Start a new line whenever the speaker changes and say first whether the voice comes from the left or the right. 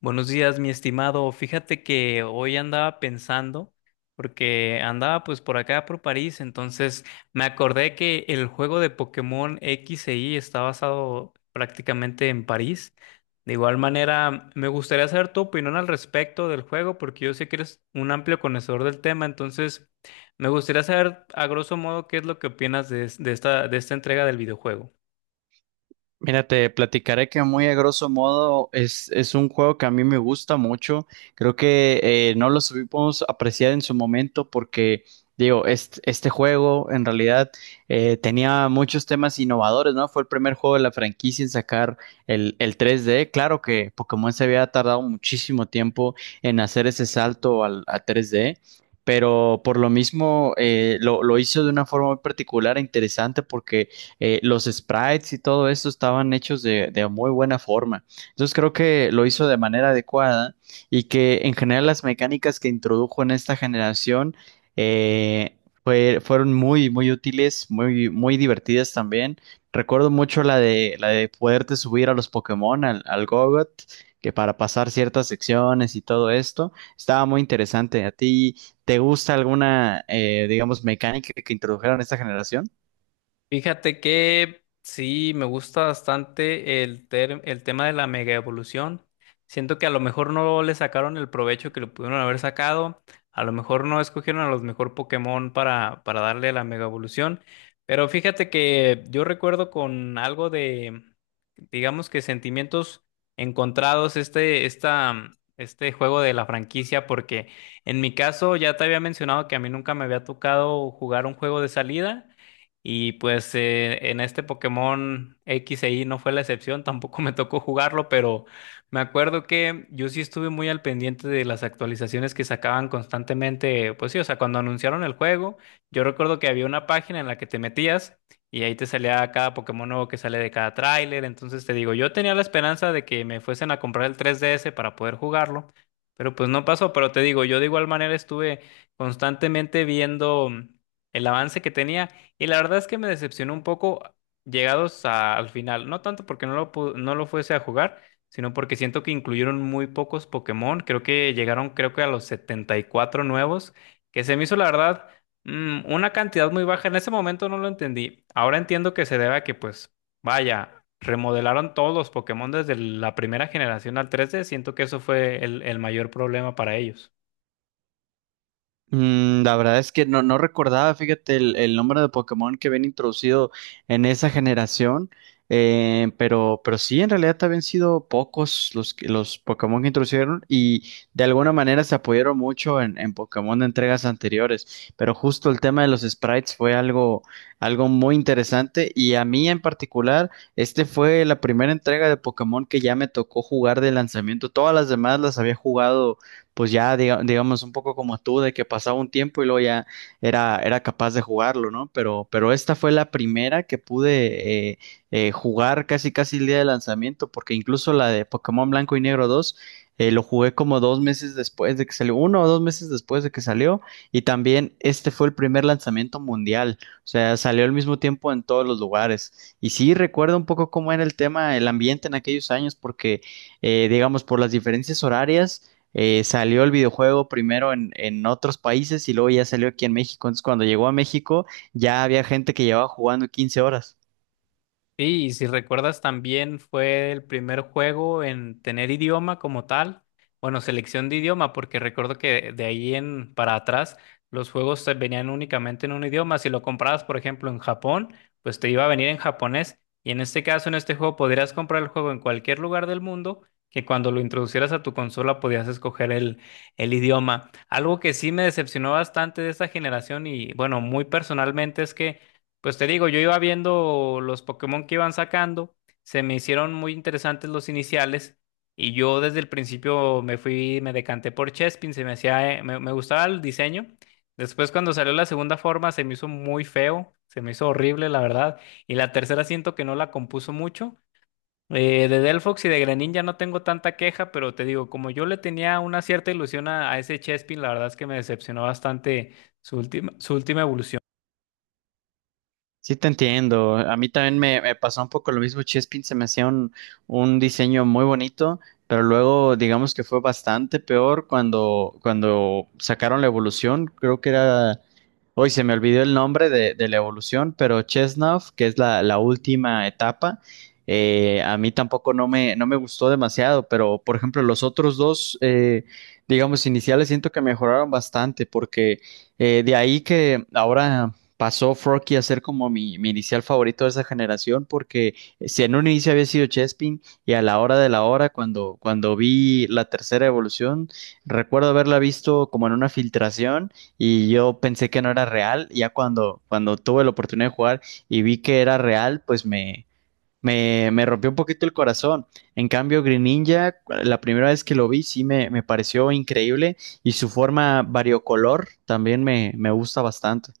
left: Buenos días, mi estimado. Fíjate que hoy andaba pensando, porque andaba pues por acá por París, entonces me acordé que el juego de Pokémon X e Y está basado prácticamente en París. De igual manera, me gustaría saber tu opinión al respecto del juego, porque yo sé que eres un amplio conocedor del tema, entonces me gustaría saber a grosso modo qué es lo que opinas de esta entrega del videojuego.
right: Mira, te platicaré que muy a grosso modo es un juego que a mí me gusta mucho. Creo que no lo supimos apreciar en su momento porque, digo, este juego en realidad tenía muchos temas innovadores, ¿no? Fue el primer juego de la franquicia en sacar el 3D. Claro que Pokémon se había tardado muchísimo tiempo en hacer ese salto a 3D. Pero por lo mismo lo hizo de una forma muy particular e interesante porque los sprites y todo esto estaban hechos de muy buena forma. Entonces creo que lo hizo de manera adecuada y que en general las mecánicas que introdujo en esta generación eh, fueron muy, muy útiles, muy, muy divertidas también. Recuerdo mucho la de poderte subir a los Pokémon, al Gogot, que para pasar ciertas secciones y todo esto, estaba muy interesante. ¿A ti te gusta alguna, digamos, mecánica que introdujeron en esta generación?
left: Fíjate que sí, me gusta bastante el tema de la mega evolución. Siento que a lo mejor no le sacaron el provecho que le pudieron haber sacado. A lo mejor no escogieron a los mejor Pokémon para darle la mega evolución. Pero fíjate que yo recuerdo con algo de, digamos que sentimientos encontrados este juego de la franquicia, porque en mi caso ya te había mencionado que a mí nunca me había tocado jugar un juego de salida. Y pues en este Pokémon X e Y no fue la excepción, tampoco me tocó jugarlo, pero me acuerdo que yo sí estuve muy al pendiente de las actualizaciones que sacaban constantemente. Pues sí, o sea, cuando anunciaron el juego, yo recuerdo que había una página en la que te metías y ahí te salía cada Pokémon nuevo que sale de cada tráiler. Entonces te digo, yo tenía la esperanza de que me fuesen a comprar el 3DS para poder jugarlo, pero pues no pasó. Pero te digo, yo de igual manera estuve constantemente viendo el avance que tenía. Y la verdad es que me decepcionó un poco llegados al final. No tanto porque no lo fuese a jugar, sino porque siento que incluyeron muy pocos Pokémon. Creo que a los 74 nuevos, que se me hizo la verdad una cantidad muy baja. En ese momento no lo entendí. Ahora entiendo que se debe a que, pues, vaya, remodelaron todos los Pokémon desde la primera generación al 3D. Siento que eso fue el mayor problema para ellos.
right: La verdad es que no recordaba, fíjate, el número de Pokémon que habían introducido en esa generación, pero sí, en realidad habían sido pocos los, los Pokémon que introdujeron y de alguna manera se apoyaron mucho en Pokémon de entregas anteriores, pero justo el tema de los sprites fue algo muy interesante y a mí en particular, este fue la primera entrega de Pokémon que ya me tocó jugar de lanzamiento, todas las demás las había jugado pues ya digamos un poco como tú, de que pasaba un tiempo y luego ya era capaz de jugarlo, ¿no? Pero esta fue la primera que pude jugar casi casi el día de lanzamiento, porque incluso la de Pokémon Blanco y Negro 2 lo jugué como 2 meses después de que salió, 1 o 2 meses después de que salió, y también este fue el primer lanzamiento mundial, o sea, salió al mismo tiempo en todos los lugares. Y sí, recuerdo un poco cómo era el tema, el ambiente en aquellos años, porque, digamos, por las diferencias horarias, salió el videojuego primero en otros países y luego ya salió aquí en México. Entonces, cuando llegó a México, ya había gente que llevaba jugando 15 horas.
left: Sí, y si recuerdas también fue el primer juego en tener idioma como tal, bueno, selección de idioma, porque recuerdo que de ahí en para atrás los juegos se venían únicamente en un idioma. Si lo comprabas, por ejemplo, en Japón, pues te iba a venir en japonés. Y en este caso, en este juego, podrías comprar el juego en cualquier lugar del mundo, que cuando lo introducieras a tu consola podías escoger el idioma. Algo que sí me decepcionó bastante de esta generación y bueno, muy personalmente es que... Pues te digo, yo iba viendo los Pokémon que iban sacando, se me hicieron muy interesantes los iniciales y yo desde el principio me fui, me decanté por Chespin, se me hacía, me gustaba el diseño. Después cuando salió la segunda forma se me hizo muy feo, se me hizo horrible la verdad. Y la tercera siento que no la compuso mucho. De Delphox y de Greninja no tengo tanta queja, pero te digo, como yo le tenía una cierta ilusión a ese Chespin, la verdad es que me decepcionó bastante su última evolución.
right: Sí, te entiendo. A mí también me pasó un poco lo mismo. Chespin se me hacía un diseño muy bonito, pero luego digamos que fue bastante peor cuando sacaron la evolución. Creo que era. Hoy se me olvidó el nombre de la evolución, pero Chesnov, que es la última etapa, a mí tampoco no me gustó demasiado, pero por ejemplo los otros dos, digamos, iniciales siento que mejoraron bastante, porque de ahí que ahora pasó Forky a ser como mi inicial favorito de esa generación, porque si en un inicio había sido Chespin y a la hora de la hora, cuando vi la tercera evolución, recuerdo haberla visto como en una filtración y yo pensé que no era real, ya cuando tuve la oportunidad de jugar y vi que era real, pues me. Me rompió un poquito el corazón. En cambio, Green Ninja, la primera vez que lo vi, sí me pareció increíble y su forma variocolor también me gusta bastante.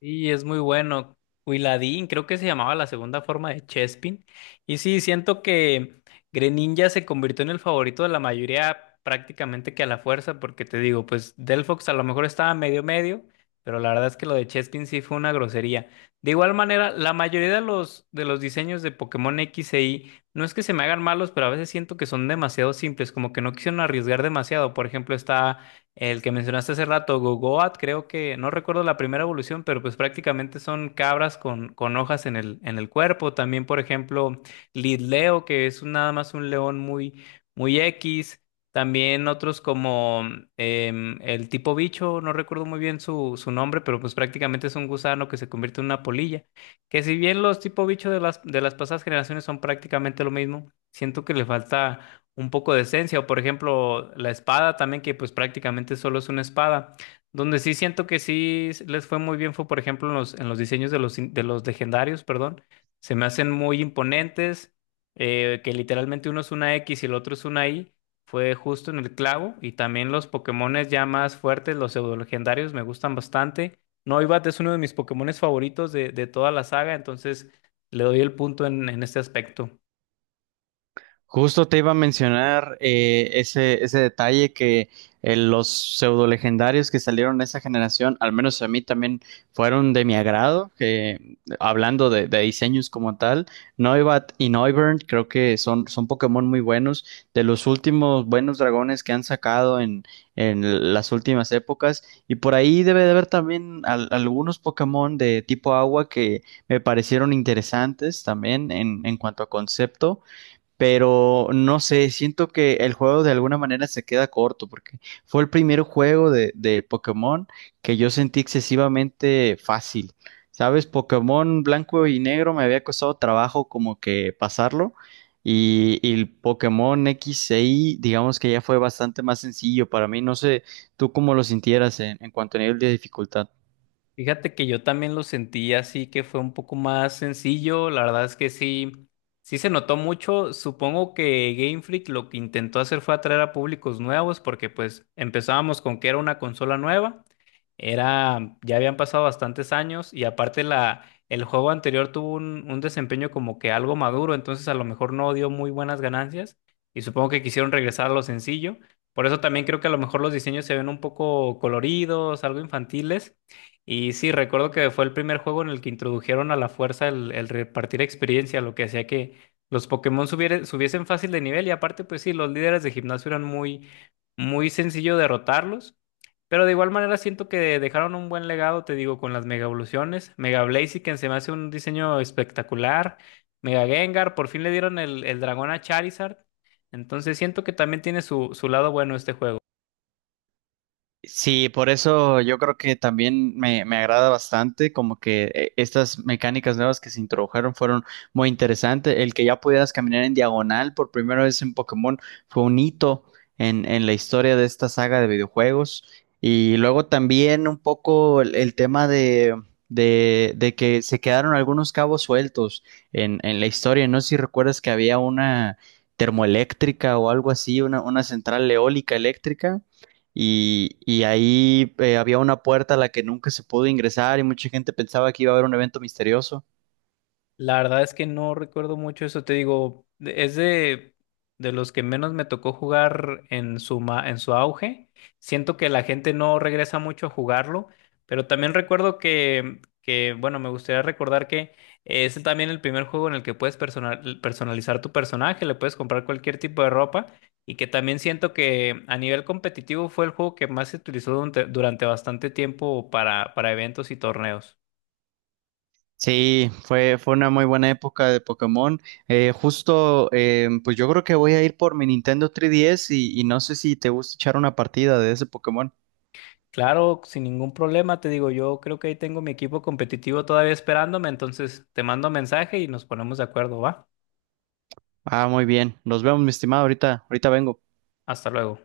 left: Y es muy bueno. Huiladín, creo que se llamaba la segunda forma de Chespin. Y sí, siento que Greninja se convirtió en el favorito de la mayoría prácticamente que a la fuerza, porque te digo, pues Delphox a lo mejor estaba medio medio, pero la verdad es que lo de Chespin sí fue una grosería. De igual manera, la mayoría de de los diseños de Pokémon X e Y no es que se me hagan malos, pero a veces siento que son demasiado simples, como que no quisieron arriesgar demasiado. Por ejemplo, está el que mencionaste hace rato, Gogoat, creo que, no recuerdo la primera evolución, pero pues prácticamente son cabras con hojas en en el cuerpo. También, por ejemplo, Lidleo, que es nada más un león muy, muy X. También otros como el tipo bicho, no recuerdo muy bien su nombre, pero pues prácticamente es un gusano que se convierte en una polilla. Que si bien los tipo bicho de de las pasadas generaciones son prácticamente lo mismo, siento que le falta un poco de esencia, o por ejemplo la espada también, que pues prácticamente solo es una espada. Donde sí siento que sí les fue muy bien fue, por ejemplo, en en los diseños de los legendarios, perdón. Se me hacen muy imponentes, que literalmente uno es una X y el otro es una Y. Fue justo en el clavo. Y también los Pokémones ya más fuertes, los pseudo legendarios, me gustan bastante. Noibat es uno de mis Pokémones favoritos de toda la saga, entonces le doy el punto en este aspecto.
right: Justo te iba a mencionar ese detalle que los pseudo legendarios que salieron de esa generación, al menos a mí también fueron de mi agrado, que hablando de diseños como tal, Noibat y Noivern creo que son Pokémon muy buenos, de los últimos buenos dragones que han sacado en las últimas épocas, y por ahí debe de haber también algunos Pokémon de tipo agua que me parecieron interesantes también en cuanto a concepto, pero no sé, siento que el juego de alguna manera se queda corto porque fue el primer juego de Pokémon que yo sentí excesivamente fácil. ¿Sabes? Pokémon Blanco y Negro me había costado trabajo como que pasarlo y el Pokémon X e Y digamos que ya fue bastante más sencillo para mí. No sé, tú cómo lo sintieras en cuanto a nivel de dificultad.
left: Fíjate que yo también lo sentí así que fue un poco más sencillo. La verdad es que sí, sí se notó mucho. Supongo que Game Freak lo que intentó hacer fue atraer a públicos nuevos porque pues empezábamos con que era una consola nueva. Era, ya habían pasado bastantes años y aparte el juego anterior tuvo un desempeño como que algo maduro, entonces a lo mejor no dio muy buenas ganancias y supongo que quisieron regresar a lo sencillo. Por eso también creo que a lo mejor los diseños se ven un poco coloridos, algo infantiles. Y sí, recuerdo que fue el primer juego en el que introdujeron a la fuerza el repartir experiencia, lo que hacía que los Pokémon subiesen fácil de nivel y aparte pues sí, los líderes de gimnasio eran muy, muy sencillo derrotarlos. Pero de igual manera siento que dejaron un buen legado, te digo, con las Mega Evoluciones. Mega Blaziken se me hace un diseño espectacular. Mega Gengar, por fin le dieron el dragón a Charizard. Entonces siento que también tiene su, su lado bueno este juego.
right: Sí, por eso yo creo que también me agrada bastante, como que estas mecánicas nuevas que se introdujeron fueron muy interesantes. El que ya pudieras caminar en diagonal por primera vez en Pokémon fue un hito en la historia de esta saga de videojuegos. Y luego también un poco el tema de que se quedaron algunos cabos sueltos en la historia. No sé si recuerdas que había una termoeléctrica o algo así, una central eólica eléctrica y ahí había una puerta a la que nunca se pudo ingresar y mucha gente pensaba que iba a haber un evento misterioso.
left: La verdad es que no recuerdo mucho eso, te digo, de los que menos me tocó jugar en su auge. Siento que la gente no regresa mucho a jugarlo, pero también recuerdo que bueno, me gustaría recordar que es también el primer juego en el que puedes personalizar tu personaje, le puedes comprar cualquier tipo de ropa y que también siento que a nivel competitivo fue el juego que más se utilizó durante bastante tiempo para eventos y torneos.
right: Sí, fue una muy buena época de Pokémon. Justo, pues yo creo que voy a ir por mi Nintendo 3DS y no sé si te gusta echar una partida de ese Pokémon.
left: Claro, sin ningún problema, te digo, yo creo que ahí tengo mi equipo competitivo todavía esperándome, entonces te mando mensaje y nos ponemos de acuerdo, ¿va?
right: Ah, muy bien. Nos vemos, mi estimado. Ahorita, ahorita vengo.
left: Hasta luego.